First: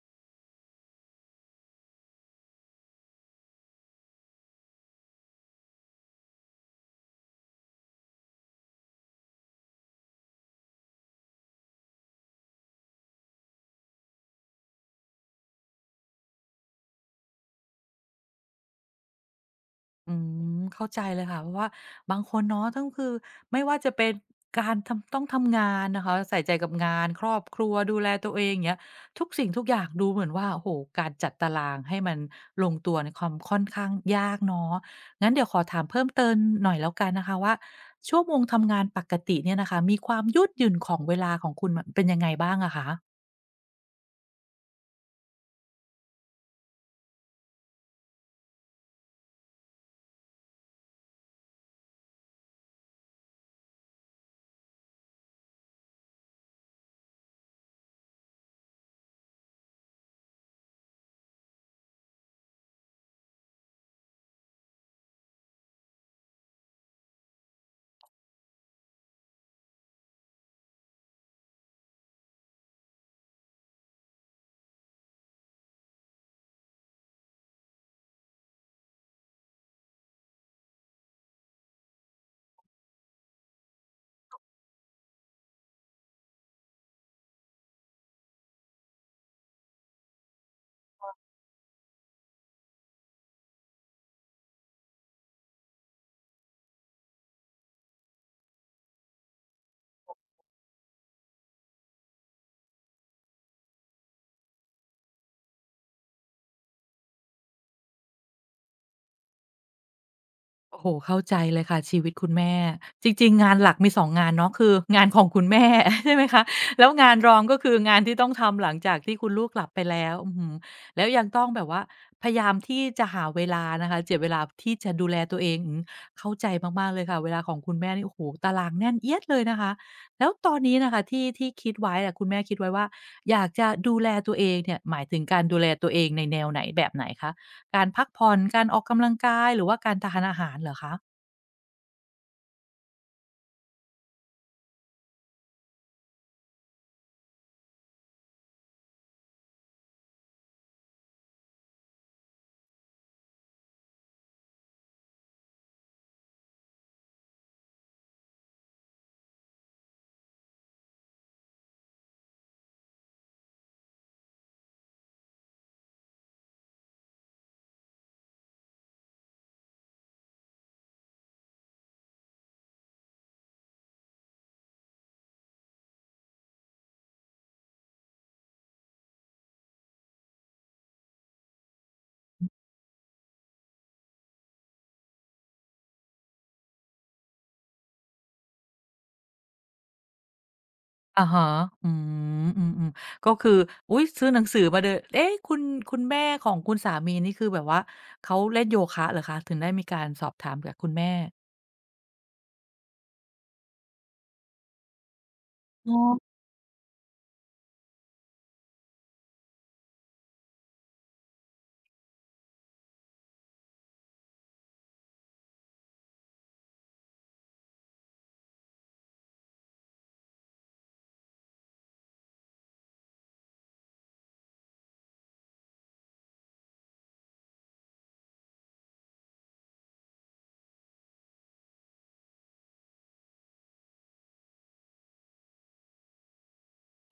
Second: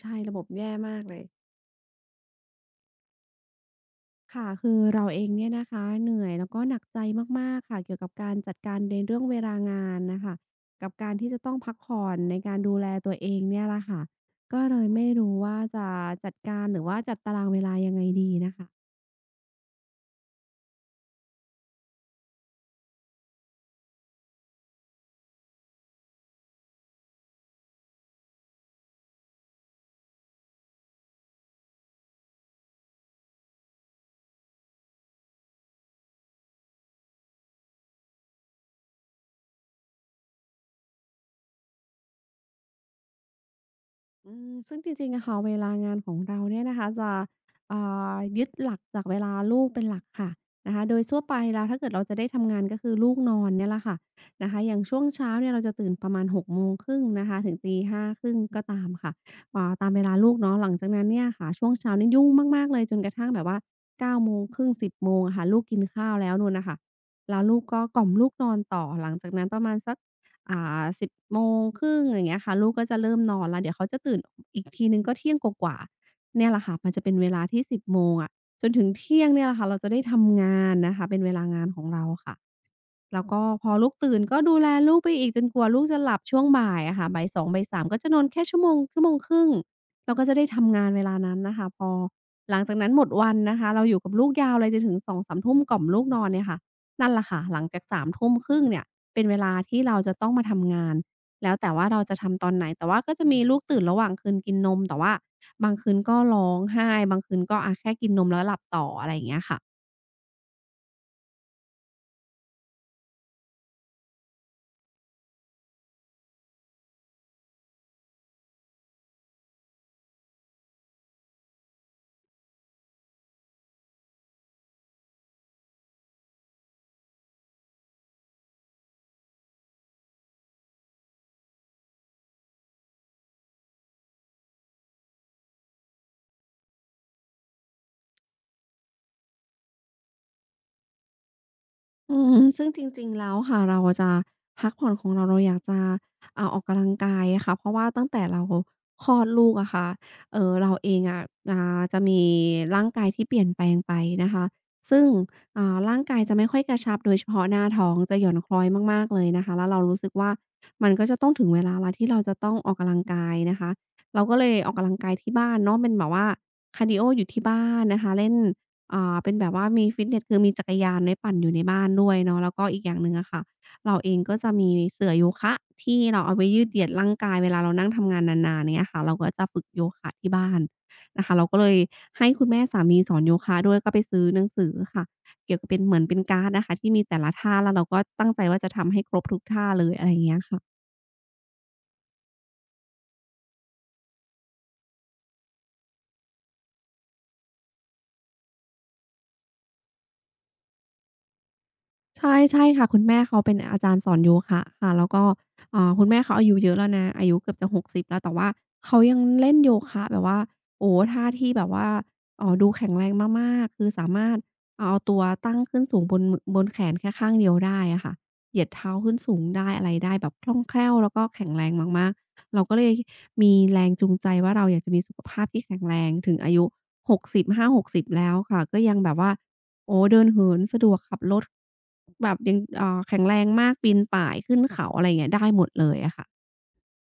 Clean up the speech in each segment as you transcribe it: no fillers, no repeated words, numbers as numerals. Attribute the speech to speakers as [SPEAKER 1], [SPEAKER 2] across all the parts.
[SPEAKER 1] ใช่ระบบแย่มากเลยค่ะคือเราเองเนี่ยนะคะเหนื่อยแล้วก็หนักใจมากๆค่ะเกี่ยวกับการจัดการในเรื่องเวลางานน่ะค่ะกับการที่จะต้องพักผ่อนในการดูแลตัวเองเนี่ยล่ะค่ะก็เลยไม่รู้ว่าจะจัดการหรือว่าจัดตารางเวลายังไงดีน่ะค่ะ
[SPEAKER 2] อืมเข้าใจเลยค่ะเพราะว่าบางคนเนาะต้องไม่ว่าจะเป็นการทำต้องทำงานนะคะใส่ใจกับงานครอบครัวดูแลตัวเองอย่างเงี้ยทุกสิ่งทุกอย่างดูเหมือนว่าโอ้โฮการจัดตารางให้มันลงตัวในความค่อนข้างยากเนาะงั้นเดี๋ยวขอถามเพิ่มเติมหน่อยแล้วกันนะคะว่าชั่วโมงทำงานปกติเนี่ยนะคะมีความยืดหยุ่นของเวลาของคุณมันเป็นยังไงบ้างอะคะ
[SPEAKER 1] อืมซึ่งจริงๆอะค่ะเวลางานของเราเนี่ยนะคะจะอ่ยึดหลักจากเวลาลูกเป็นหลักค่ะนะคะโดยทั่วไปแล้วถ้าเกิดเราจะได้ทำงานก็คือลูกนอนเนี่ยแหละค่ะนะคะอย่างช่วงเช้าเนี่ยเราจะตื่นประมาณหกโมงครึ่งนะคะถึง5่งก็ตามค่ะตามเวลาลูกเนาะหลังจากนั้นเนี่ยค่ะช่วงเช้านี่ยุ่งมากๆเลยจนกระทั่งแบบว่า9:30 10:00อะค่ะลูกกินข้าวแล้วนู่นน่ะค่ะแล้วลูกก็กล่อมลูกนอนต่อหลังจากนั้นประมาณสัก 1 0่งอย่างเงี้ยค่ะลูกก็จะเริ่มนอนแล้วเดี๋ยวเขาจะตื่นอีกทีหนึ่งก็เที่ยงกว่าๆเนี่ยแหละค่ะมันจะเป็นเวลาที่1บโมงอะจนถึงเที่ยงเนี่ยแหละค่ะเราจะได้ทำงานนะคะเป็นเวลางานของเราค่ะแล้วก็พอลูกตื่นก็ดูแลลูกไปอีกจนกว่าลูกจะหลับช่วงบ่ายอะค่ะบ่ายสองบ่าย3ก็จะนอนแค่ชั่วโมงชั่วโมงครึ่งเราก็จะได้ทำงานเวลานั้นน่ะค่ะพอหลังจากนั้นหมดวันนะคะเราอยู่กับลูกยาวเลยจนถึงสองสามทุ่มกล่อมลูกนอนเนี่ยค่ะนั่นแหละค่ะหลังจากสามทุ่มครึ่งเนี่ย เป็นเวลาที่เราจะต้องมาทำงานแล้วแต่ว่าเราจะทำตอนไหนแต่ว่าก็จะมีลูกตื่นระหว่างคืนกินนมแต่ว่าบางคืนก็ร้องไห้บางคืนก็อาแค่กินนมแล้วหลับต่ออะไรอย่างเงี้ยค่ะ
[SPEAKER 2] โอ้โฮเข้าใจเลยค่ะชีวิตคุณแม่จริงๆงานหลักมี2งงานเนาะคืองานของคุณแม่ ใช่ไหมคะแล้วงานรองก็คืองานที่ต้องทำหลังจากที่คุณลูกหลับไปแล้วอื้อฮือแล้วยังต้องแบบว่าพยายามที่จะหาเวลานะคะเจียดเวลาที่จะดูแลตัวเองอืมเข้าใจมากๆเลยค่ะเวลาของคุณแม่นี่โอ้โฮตารางแน่นเอี๊ยดเลยนะคะแล้วตอนนี้น่ะค่ะที่คิดไว้อะคุณแม่คิดไว้ว่าอยากจะดูแลตัวเองเนี่ยหมายถึงการดูแลตัวเองในแนวไหนแบบไหนคะ การพักผ่อนการออกกำลังกาย หรือว่าการทานอาหารเหรอคะ
[SPEAKER 1] อืมซึ่งจริงๆแล้วค่ะเราอะจะพักผ่อนของเราเราอยากจะออกกำลังกายอะค่ะเพราะว่าตั้งแต่เราคลอดลูกอะค่ะเราเองอะจะมีร่างกายที่เปลี่ยนแปลงไปนะคะซึ่งร่างกายจะไม่ค่อยกระชับโดยเฉพาะหน้าท้องจะหย่อนคล้อยมากๆเลยนะคะแล้วเรารู้สึกว่ามันก็จะต้องถึงเวลาแล้วที่เราจะต้องออกกำลังกายนะคะเราก็เลยออกกำลังกายที่บ้านเนาะเป็นแบบว่าคาร์ดีโออยู่ที่บ้านนะคะเล่น เป็นแบบว่ามีฟิตเนสคือมีจักรยานไว้ปั่นอยู่ในบ้านด้วยเนาะแล้วก็อีกอย่างหนึ่งอะค่ะเราเองก็จะมีเสื่อโยคะที่เราเอาไว้ยืดเหยียดร่างกายเวลาเรานั่งทำงานนานๆอย่างเงี้ยค่ะเราก็จะฝึกโยคะที่บ้านนะคะเราก็เลยให้คุณแม่สามีสอนโยคะด้วยก็ไปซื้อหนังสือค่ะเกี่ยวกับเป็นเหมือนเป็นการ์ดนะคะที่มีแต่ละท่าแล้วเราก็ตั้งใจว่าจะทำให้ครบทุกท่าเลยอะไรอย่างเงี้ยค่ะ
[SPEAKER 2] อะฮะอืม อืมๆก็คือ อุ๊ยซื้อหนังสือมาเดอะเอ๊ะคุณแม่ของคุณสามีนี่คือแบบว่าเขาเล่นโยคะเหรอคะ ถึงได้มีการสอบถามจากคุณแม่
[SPEAKER 1] ใช่ใช่ค่ะคุณแม่เขาเป็นอาจารย์สอนโยคะค่ะแล้วก็
[SPEAKER 2] อ๋อ
[SPEAKER 1] คุณแม่เขาอายุเยอะแล้วนะอายุเกือบจะ60แล้วแต่ว่าเขายังเล่นโยคะแบบว่าโอ้โฮท่าที่แบบว่าดูแข็งแรงมากๆคือสามารถเอาตัวตั้งขึ้นสูงบนมอบนแขนแค่ข้างเดียวได้อะค่ะเหยียดเท้าขึ้นสูงได้อะไรได้แบบคล่องแคล่วแล้วก็แข็งแรงมากๆเราก็เลยมีแรงจูงใจว่าเราอยากจะมีสุขภาพที่แข็งแรงถึงอายุ65 60แล้วค่ะก็ยังแบบว่า โอ้เดินเหินสะดวกขับรถแบบยังแข็งแรงมากปีนป่ายขึ้นเขาอะไรอย่างเงี้ยได้หมดเลยอะค่ะ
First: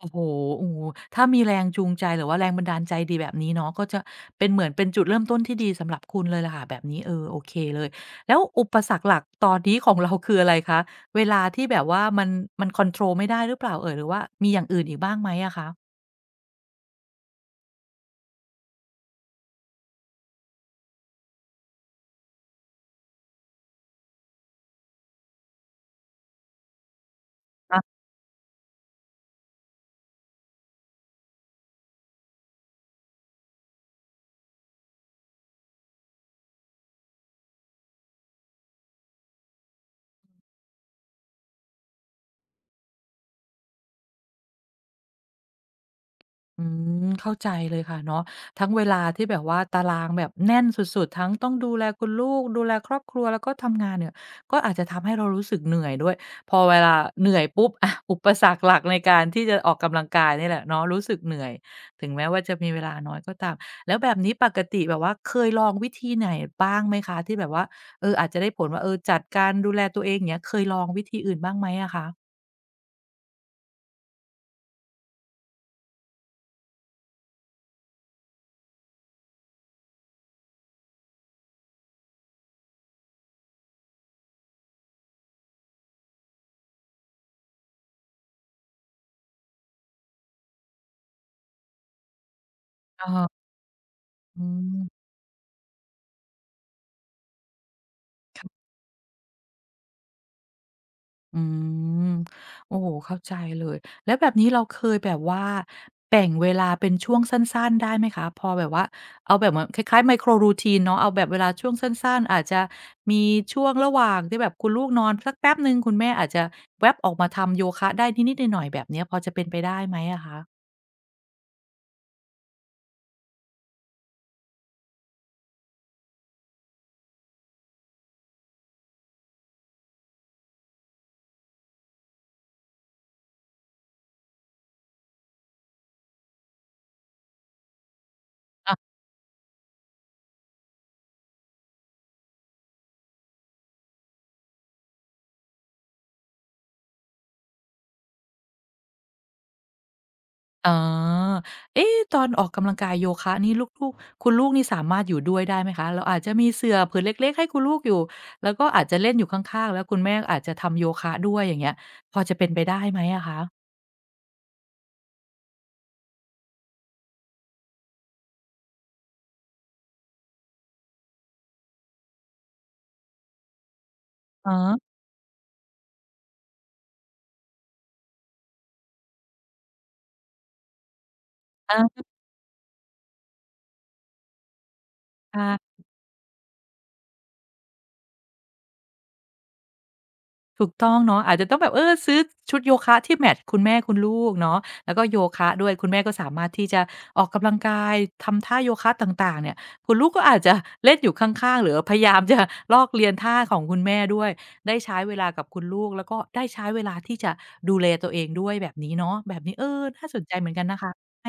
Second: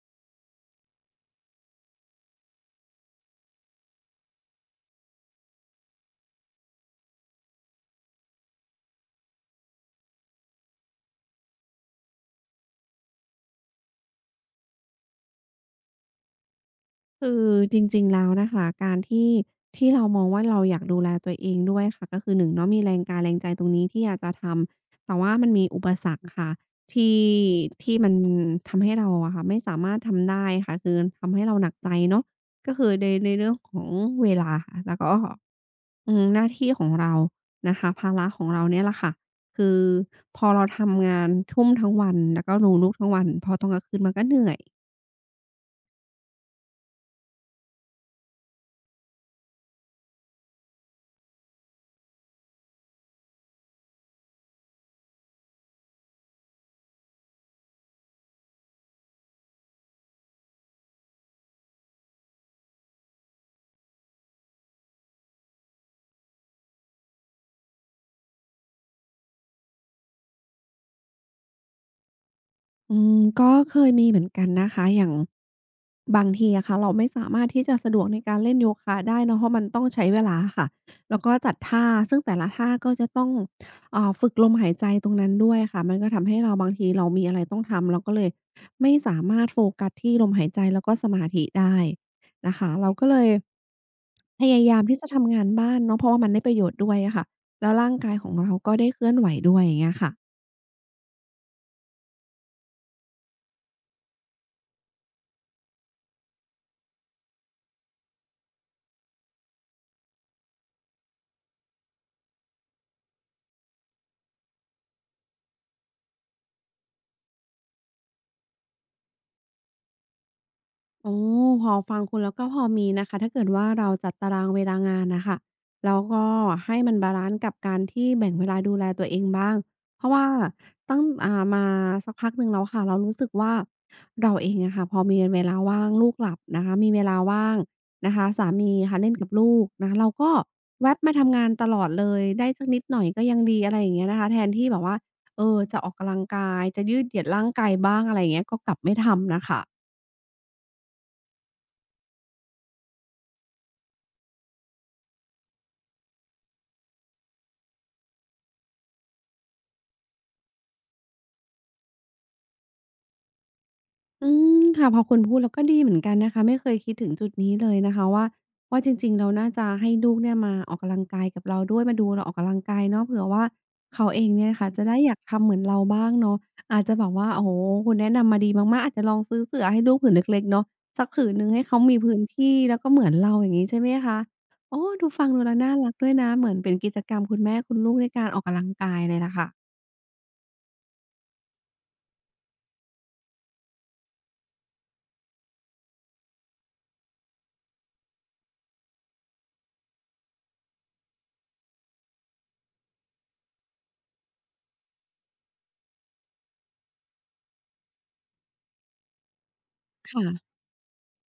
[SPEAKER 2] โอ้โหโอ้โฮถ้ามีแรงจูงใจหรือว่าแรงบันดาลใจดีแบบนี้เนาะก็จะเป็นเหมือนเป็นจุดเริ่มต้นที่ดีสำหรับคุณเลยล่ะค่ะแบบนี้เออโอเคเลย แล้วอุปสรรคหลักตอนนี้ของเราคืออะไรคะ เวลาที่แบบว่ามันคอนโทรลไม่ได้หรือเปล่าเอ่ยหรือว่ามีอย่างอื่นอีกบ้างไหมอะคะ
[SPEAKER 1] คือจริงๆแล้วนะคะการที่ที่เรามองว่าเราอยากดูแลตัวเองด้วยค่ะก็คือ1เนาะมีแรงกายแรงใจตรงนี้ที่อยากจะทำแต่ว่ามันมีอุปสรรคค่ะที่ที่มันทำให้เราอะค่ะไม่สามารถทำได้ค่ะคือทำให้เราหนักใจเนาะก็คือในเรื่องของเวลาค่ะแล้วก็ อืมหน้าที่ของเรานะคะภาระของเราเนี่ยแหละค่ะ คือพอเราทำงานทุ่มทั้งวัน แล้วก็ดูลูกทั้งวัน พอตอนกลางคืนมันก็เหนื่อย
[SPEAKER 2] อืมเข้าใจเลยค่ะเนาะทั้งเวลาที่แบบว่าตารางแบบแน่นสุดๆทั้งต้องดูแลคุณลูกดูแลครอบครัวแล้วก็ทำงานเนี่ยก็อาจจะทำให้เรารู้สึกเหนื่อยด้วยพอเวลาเหนื่อยปุ๊บอะอุปสรรคหลักในการที่จะออกกำลังกายนี่แหละเนาะรู้สึกเหนื่อยถึงแม้ว่าจะมีเวลาน้อยก็ตามแล้วแบบนี้ปกติแบบว่าเคยลองวิธีไหนบ้างไหมคะที่แบบว่าเอออาจจะได้ผลว่าเออจัดการดูแลตัวเองอย่างเงี้ยเคยลองวิธีอื่นบ้างไหมอะคะ
[SPEAKER 1] ก็เคยมีเหมือนกันนะคะอย่างบางทีอะค่ะเราไม่สามารถที่จะสะดวกในการเล่นโยคะได้เนาะเพราะมันต้องใช้เวลาค่ะแล้วก็จัดท่าซึ่งแต่ละท่าก็จะต้องฝึกลมหายใจตรงนั้นด้วยค่ะมันก็ทำให้เราบางทีเรามีอะไรต้องทำเราก็เลยไม่สามารถโฟกัสที่ลมหายใจแล้วก็สมาธิได้นะคะเราก็
[SPEAKER 2] อะ
[SPEAKER 1] เล
[SPEAKER 2] ฮะ
[SPEAKER 1] ย
[SPEAKER 2] อื
[SPEAKER 1] พยายามที่
[SPEAKER 2] ม
[SPEAKER 1] จะทำงานบ้านเนาะเพราะว่ามันได้ประโยชน์ด้วยอะค่ะแล้วร่างกายของเราก็ได้เคลื่อนไหวด้วยอย่างเงี้ยค่ะ
[SPEAKER 2] อืมโอ้โฮเข้าใจเลยแล้วแบบนี้เราเคยแบบว่าแบ่งเวลาเป็นช่วงสั้นๆได้ไหมคะพอแบบว่าเอาแบบเหมือนคล้ายๆไมโคร routine เนาะเอาแบบเวลาช่วงสั้นๆอาจจะมีช่วงระหว่างที่แบบคุณลูกนอนสักแป๊บหนึ่งคุณแม่อาจจะแว็บออกมาทำโยคะได้นิดๆหน่อยๆแบบเนี้ยพอจะเป็นไปได้ไหมอะคะ
[SPEAKER 1] โอ้พอฟังคุณแล้วก็พอมีนะคะถ้าเกิดว่าเราจัดตารางเวลางานน่ะค่ะแล้วก็ให้มันบาลันซ์กับการที่แบ่งเวลาดูแลตัวเองบ้างเพราะว่าตั้งมาสักพักหนึ่งแล้วค่ะเรารู้สึกว่าเราเองอะค่ะพอมีเวลาว่างลูกหลับนะคะมีเวลาว่างนะคะสามีค่ะเล่นกับลูกนะคะเราก็แว็บมาทำงานตลอดเลยได้สักนิดหน่อยก็ยังดีอะไรอย่างเงี้ยนะคะแทนที่แบบว่าเออจะออกกำลังกายจะยืดเหยียดร่างกายบ้างอะไรอย่างเงี้ยก็กลับไม่ทำน่ะค่ะ
[SPEAKER 2] อ๋อเอ๊ะตอนออกกำลังกายโยคะนี่ลูกๆคุณลูกนี่สามารถอยู่ด้วยได้ไหมคะ เราอาจจะมีเสื่อผืนเล็กๆให้คุณลูกอยู่ แล้วก็อาจจะเล่นอยู่ข้างๆ แล้วคุณแม่อาจจะทำโยคะด้วยอย่างเงี้ยพอจะเป็นไปได้ไหมอะคะ
[SPEAKER 1] อืมค่ะพอคุณพูดแล้วก็ดีเหมือนกันนะคะไม่เคยคิดถึงจุดนี้เลยนะคะว่าจริงๆเราน่าจะให้ลูกเนี่ยมาออกกำลังกายกับเราด้วยมาดูเราออกกำลังกายเนาะเผื่อว่าเขาเองเนี่
[SPEAKER 2] อ๋
[SPEAKER 1] ย
[SPEAKER 2] อ
[SPEAKER 1] ค่ะจะได้อยากทำเหมือนเราบ้างเนาะอาจจะแบบว่าโอ้โฮคุณแนะนำมาดีมากๆอาจจะลองซื้อเสื่อให้ลูกผืนเล็กๆเนาะสักผืนหนึ่งให้
[SPEAKER 2] อ
[SPEAKER 1] เขามี
[SPEAKER 2] า
[SPEAKER 1] พื้นที่แล้วก็เหมือนเราอย่างงี้ใช่ไหมคะโอ้ดูฟังดูแล้วน่า
[SPEAKER 2] ค่ะ
[SPEAKER 1] รักด้วยนะเหมือนเป็นกิจกรรมคุณแม่คุณลูกในการออกกำลังกายเลยล่ะค่ะ
[SPEAKER 2] ถูกต้องเนาะอาจจะต้องแบบเออซื้อชุดโยคะที่แมตช์คุณแม่คุณลูกเนาะแล้วก็โยคะด้วยคุณแม่ก็สามารถที่จะออกกำลังกายทำท่าโยคะต่างๆเนี่ยคุณลูกก็อาจจะเล่นอยู่ข้างๆหรือพยายามจะลอกเลียนท่าของคุณแม่ด้วยได้ใช้เวลากับคุณลูกแล้วก็ได้ใช้เวลาที่จะดูแลตัวเองด้วยแบบนี้เนาะแบบนี้เออน่าสนใจเหมือน
[SPEAKER 1] ค่ะ
[SPEAKER 2] กันนะคะไหม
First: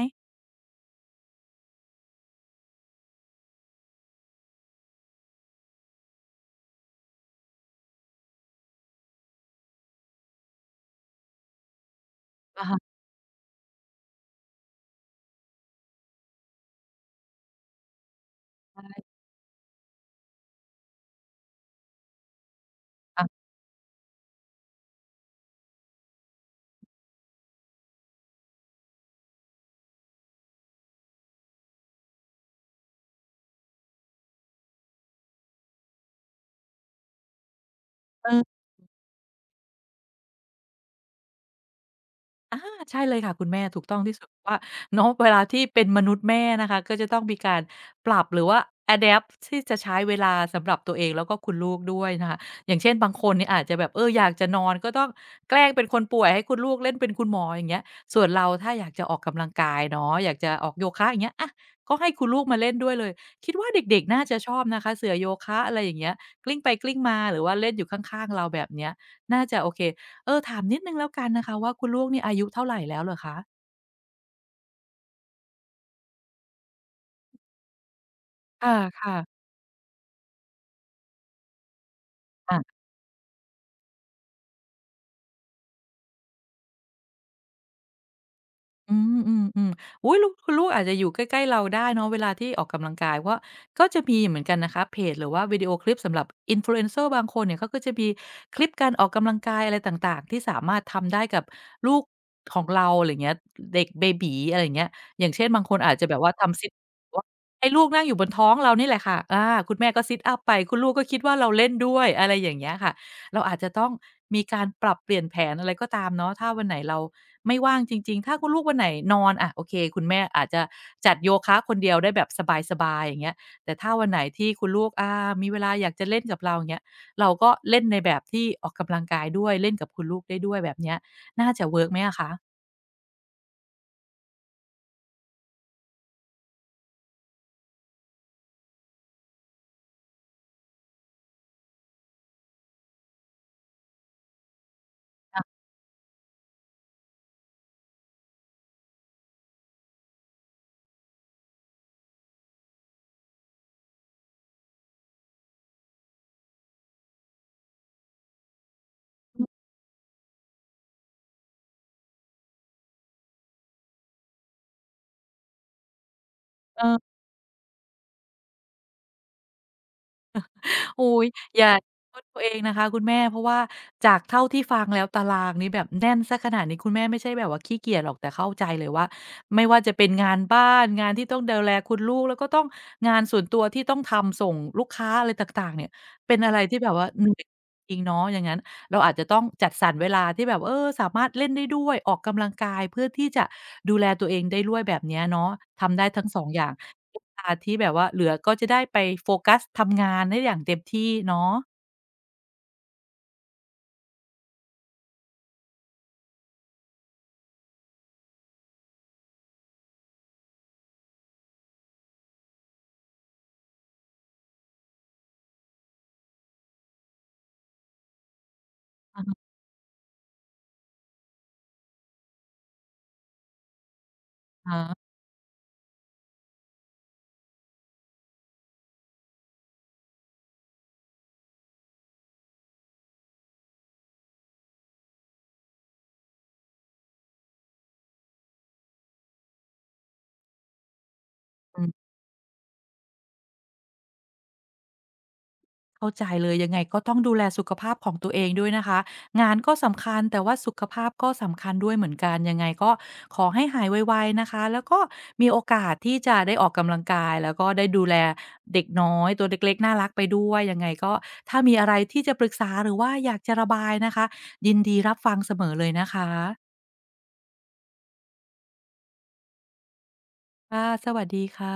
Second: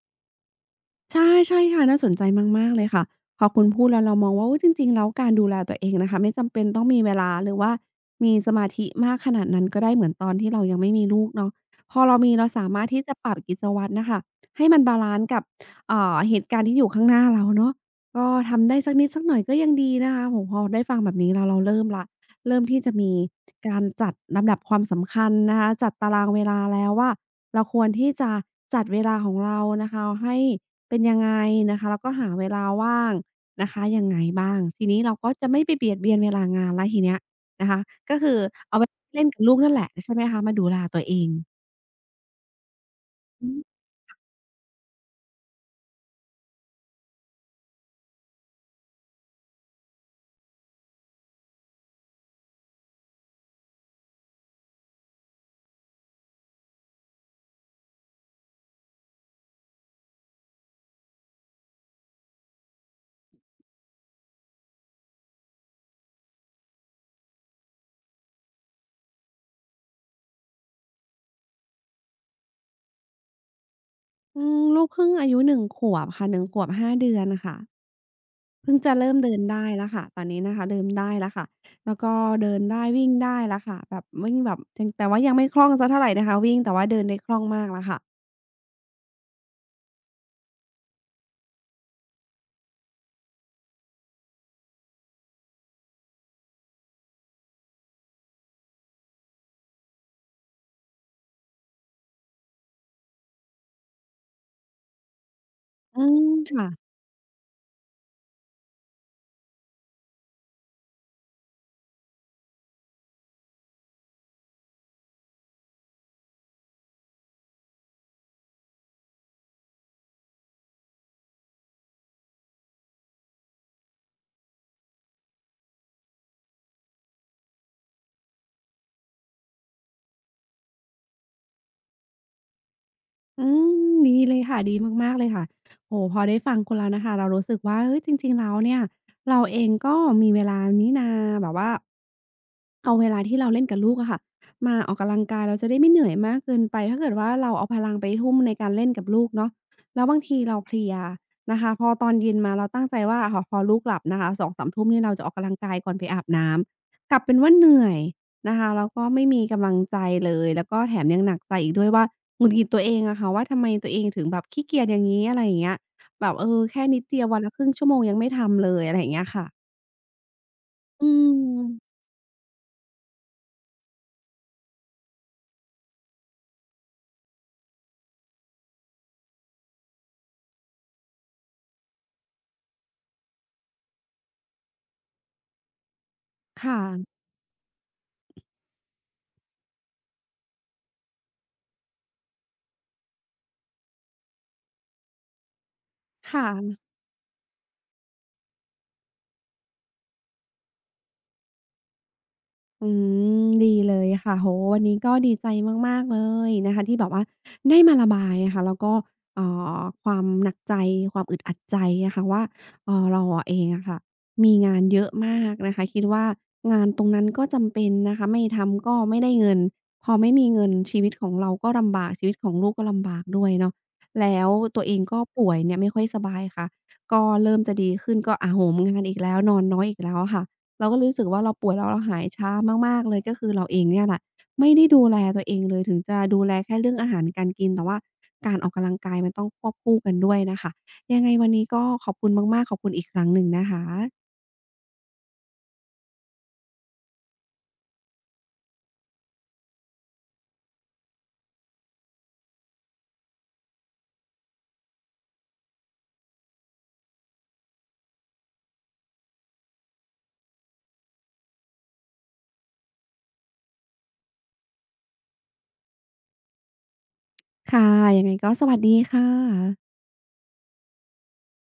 [SPEAKER 1] ใช่ใช่ค่ะน่าสนใจมากๆเลยค่ะพอคุณพูดแล้วเรามองว่าอุ๊ยจริงๆแล้วการดูแลตัวเองนะคะไม่จำเป็นต้องมีเวลาหรือว่ามีสมาธิมากขนาดนั้นก็ได้เหมือนตอนที่เรายังไม่มีลูกเนาะพอเรามีเรา
[SPEAKER 2] อะ
[SPEAKER 1] สา
[SPEAKER 2] ฮะ
[SPEAKER 1] มารถที่จะปรับกิจวัตรน่ะค่ะให้มันบาลันซ์กับเหตุการณ์ที่อยู่ข้างหน้าเราเนาะก็ทำได้สัก
[SPEAKER 2] ใช่
[SPEAKER 1] นิดสักหน่อยก็ยังดีนะคะโอ้โฮพอได้ฟังแบบนี้แล้วเราเริ่มแล้วเริ่มที่จะมี
[SPEAKER 2] ค่ะ
[SPEAKER 1] การจัดลำดับความสำคัญนะคะจัดตารางเวลาแล้วว่าเราควรที่จะจัดเวลาของเรานะคะให้ เป็นยังไงนะคะแล้วก็หาเวลาว่างนะคะยังไงบ้างทีนี้เราก็จะไม่ไปเบียดเบียนเวลางานแล้วทีเนี้ยนะคะก็
[SPEAKER 2] เอ
[SPEAKER 1] คือ
[SPEAKER 2] อ
[SPEAKER 1] เอาไวลเล่นกับลูกนั่นแหละใช่ไหมคะมาดูแลตัวเอง
[SPEAKER 2] อาใช่เลยค่ะคุ
[SPEAKER 1] อื
[SPEAKER 2] ณ
[SPEAKER 1] ม
[SPEAKER 2] แม่ถูกต้องที่สุดเพราะว่าเนาะเวลาที่เป็นมนุษย์แม่นะคะก็จะต้องมีการปรับหรือว่าอะแดปต์ที่จะใช้เวลาสำหรับตัวเองแล้วก็คุณลูกด้วยนะคะอย่างเช่นบางคนเนี่ยอาจจะแบบเอออยากจะนอนก็ต้องแกล้งเป็นคนป่วยให้คุณลูกเล่นเป็นคุณหมออย่างเงี้ยส่วนเราถ้าอยากจะออกกำลังกายเนาะอยากจะออกโยคะอย่างเงี้ยอะก็ให้คุณลูกมาเล่นด้วยเลยคิดว่าเด็กๆน่าจะชอบนะคะเสื่อโยคะอะไรอย่างเงี้ยกลิ้งไปกลิ้งมาหรือว่าเล่นอยู่ข้างๆเราแบบเนี้ยน่าจะโอเค ถามนิดหนึ่งแล้วกันนะคะว่าคุณลูกเนี่ยอายุเท่าไรแล้วเหรอคะ
[SPEAKER 1] อืมลูกเพิ่งอายุ1ขวบค่ะ1ขวบ5เดือนนะค่ะ
[SPEAKER 2] ค่ะ
[SPEAKER 1] เพิ่งจะเริ่มเดิ
[SPEAKER 2] ค่ะ
[SPEAKER 1] นได้แล้วค่ะตอนนี้นะคะเดินได้แล้วค่ะแล้วก็เดิ
[SPEAKER 2] อา
[SPEAKER 1] นได้วิ่งได้แล้วค่ะแบบวิ่งแบบแต่ว่ายังไม่คล่องสักเท่าไรนะคะวิ่งแต่ว่าเดินได้คล่องมากแล้วค่ะ
[SPEAKER 2] อืมๆๆอุ๊ยลูกคุณลูกอาจจะอยู่ใกล้ๆเราได้เนาะเวลาที่ออกกำลังกายเพราะก็จะมีเหมือนกันนะคะเพจหรือว่าวิดีโอคลิปสำหรับ Influencer บางคนเนี่ยเขาก็จะมีคลิปการออกกำลังกายอะไรต่างๆที่สามารถทำได้กับลูกของเราอะไรอย่างเงี้ยเด็กเบบี๋อะไรอย่างเงี้ยอย่างเช่นบางคนอาจ
[SPEAKER 1] อื
[SPEAKER 2] จะแบบ
[SPEAKER 1] ม
[SPEAKER 2] ว่าทำ
[SPEAKER 1] ค่ะ
[SPEAKER 2] Sit Up ว่าให้ลูกนั่งอยู่บนท้องเรานี่แหละค่ะคุณแม่ก็ Sit Up ไปคุณลูกก็คิดว่าเราเล่นด้วยอะไรอย่างเงี้ยค่ะ เราอาจจะต้องมีการปรับเปลี่ยนแผนอะไรก็ตามเนาะถ้าวันไหนเราไม่ว่างจริงๆถ้าคุณลูกวันไหนนอนอะโอเคคุณแม่อาจจะจัดโยคะคนเดียวได้แบบสบายๆอย่างเงี้ยแต่ถ้าวันไหนที่คุณลูกมีเวลาอยากจะเล่นกับเราอย่างเงี้ยเราก็เล่นในแบบที่ออกกำลังกายด้วยเล่นกับคุณลูกได้ด้วยแบบเนี้ยน่าจะเวิร์กไหมอะคะ
[SPEAKER 1] อืมดีเลยค่ะดีมากๆเลยค่ะโอ้โฮพอได้ฟังคุณแล้วนะคะเรารู้สึกว่าเฮ้ยจริงๆแล้วเนี่ยเราเองก็มีเวลานี้นาแบบว่า เอาเวลาที่เราเล่นกับลูกอะค่ะมาออกกำลังกายเรา
[SPEAKER 2] ค่ะ
[SPEAKER 1] จะได้ไม่เหนื่อยมากเกินไปถ้าเกิดว่าเราเอาพลังไปทุ่มในการเล่นกับลูกเนาะแล้วบางทีเราเพลียนะคะพอตอนเย็นมาเราตั้งใจว่าหพอลูกหลับนะคะสองสามทุ่มนี่เราจะออกกำลังกายก่อนไปอาบน้ำกลับเป็นว่าเหนื่อยนะคะแล้วก็ไม่มีกำลังใจเลยแล้วก็แถมยังหนักใจอีกด้วยว่าหงุดหงิดตัวเองอะค่ะว่าทำไมตัวเองถึงแบบขี้เกียจอย่างงี้อะไรอย่างเงี้ยแบบแค่นิด
[SPEAKER 2] เออ
[SPEAKER 1] เดียววันละครึ่งชั่วโมงยังไม่ทำเลยอะไรอย่างเงี้ยค่ะ
[SPEAKER 2] โอ๊
[SPEAKER 1] อื
[SPEAKER 2] ยอย่า
[SPEAKER 1] ม
[SPEAKER 2] โทษตัวเองนะคะคุณแม่เพราะว่าจากเท่าที่ฟังแล้วตารางนี้แบบแน่นเสียขนาดนี้คุณแม่ไม่ใช่แบบว่าขี้เกียจหรอกแต่เข้าใจเลยว่าไม่ว่าจะเป็นงานบ้านงานที่ต้องดูแลคุณลูกแล้วก็ต้องงานส่วนตัวที่ต้องทำส่งลูกค้าอะไรต่างๆเนี่ยเป็นอะไร
[SPEAKER 1] ค
[SPEAKER 2] ที่แบบว่า
[SPEAKER 1] ่ะ
[SPEAKER 2] เหนื่อยจริงเนาะอย่างงั้น เราอาจจะต้องจัดสรรเวลาที่แบบสามารถเล่นได้ด้วยออกกำลังกายเพื่อที่จะดูแลตัวเองได้ด้วยแบบเนี้ยเนาะทำได้ทั้งสองอย่าง
[SPEAKER 1] ค่ะ
[SPEAKER 2] เวลาที่แบบว่าเหลือก็จะได้ไปโฟกัสทำงานได้อย่างเต็มที่เนาะ
[SPEAKER 1] อืมดีเลยค่ะโหวันนี้ก็ดีใจมากๆเลยนะคะที่แบบว่าได้มาระบายอะค่ะแล้วก็ความหนักใจความอึดอัดใจอะค่ะว่าเราอะเองอะค่ะมีงานเยอะมากนะคะคิดว่างานตรงนั้นก็จำเป็นนะคะไม่ทำก็ไม่
[SPEAKER 2] อะฮ
[SPEAKER 1] ได้เงินพอไม่มีเงินชีวิตของเราก็ลำบากชีวิตของลูกก็ลำบากด้วยเนาะแล้วตั
[SPEAKER 2] ะ
[SPEAKER 1] วเองก็ป่วยเนี่ยไม่ค่อยสบายค่ะก็เริ่มจะดีขึ้นก็โหมงานอีกแล้วนอนน้อยอีกแล้วอะค่ะ เราก็รู้สึกว่าเราป่วยแล้วเราหายช้ามากๆเลยก็คือเราเองเนี่ยแหละไม่ได้ดูแลตัวเองเลยถึงจะดูแลแค่เรื่องอาหารการกินแต่ว่าการออกกำลังกายมันต้องควบคู่กันด้วยน่ะค่ะยังไงวันนี้
[SPEAKER 2] อื
[SPEAKER 1] ก็
[SPEAKER 2] ม
[SPEAKER 1] ขอบคุณมากๆขอบคุณอีกครั้งหนึ่งนะคะ
[SPEAKER 2] เข้าใจเลยยังไงก็ต้องดูแลสุขภาพของตัวเองด้วยนะคะงานก็สำคัญแต่ว่าสุขภาพก็สำคัญด้วยเหมือนกันยังไงก็ขอให้หายไวๆนะคะแล้วก็มีโอกาสที่จะได้ออกกำลังกายแล้วก็ได้ดูแลเด็กน้อยตัวเล็กๆน่ารักไปด้วยยังไงก็ถ้ามีอะไรที่จะปรึกษาหรือว่าอยากจะระบายนะคะยินดีรับฟังเสมอเลยนะคะ
[SPEAKER 1] ค่ะยังไงก็สวัสดีค่ะ
[SPEAKER 2] ค่ะสวัสดีค่ะ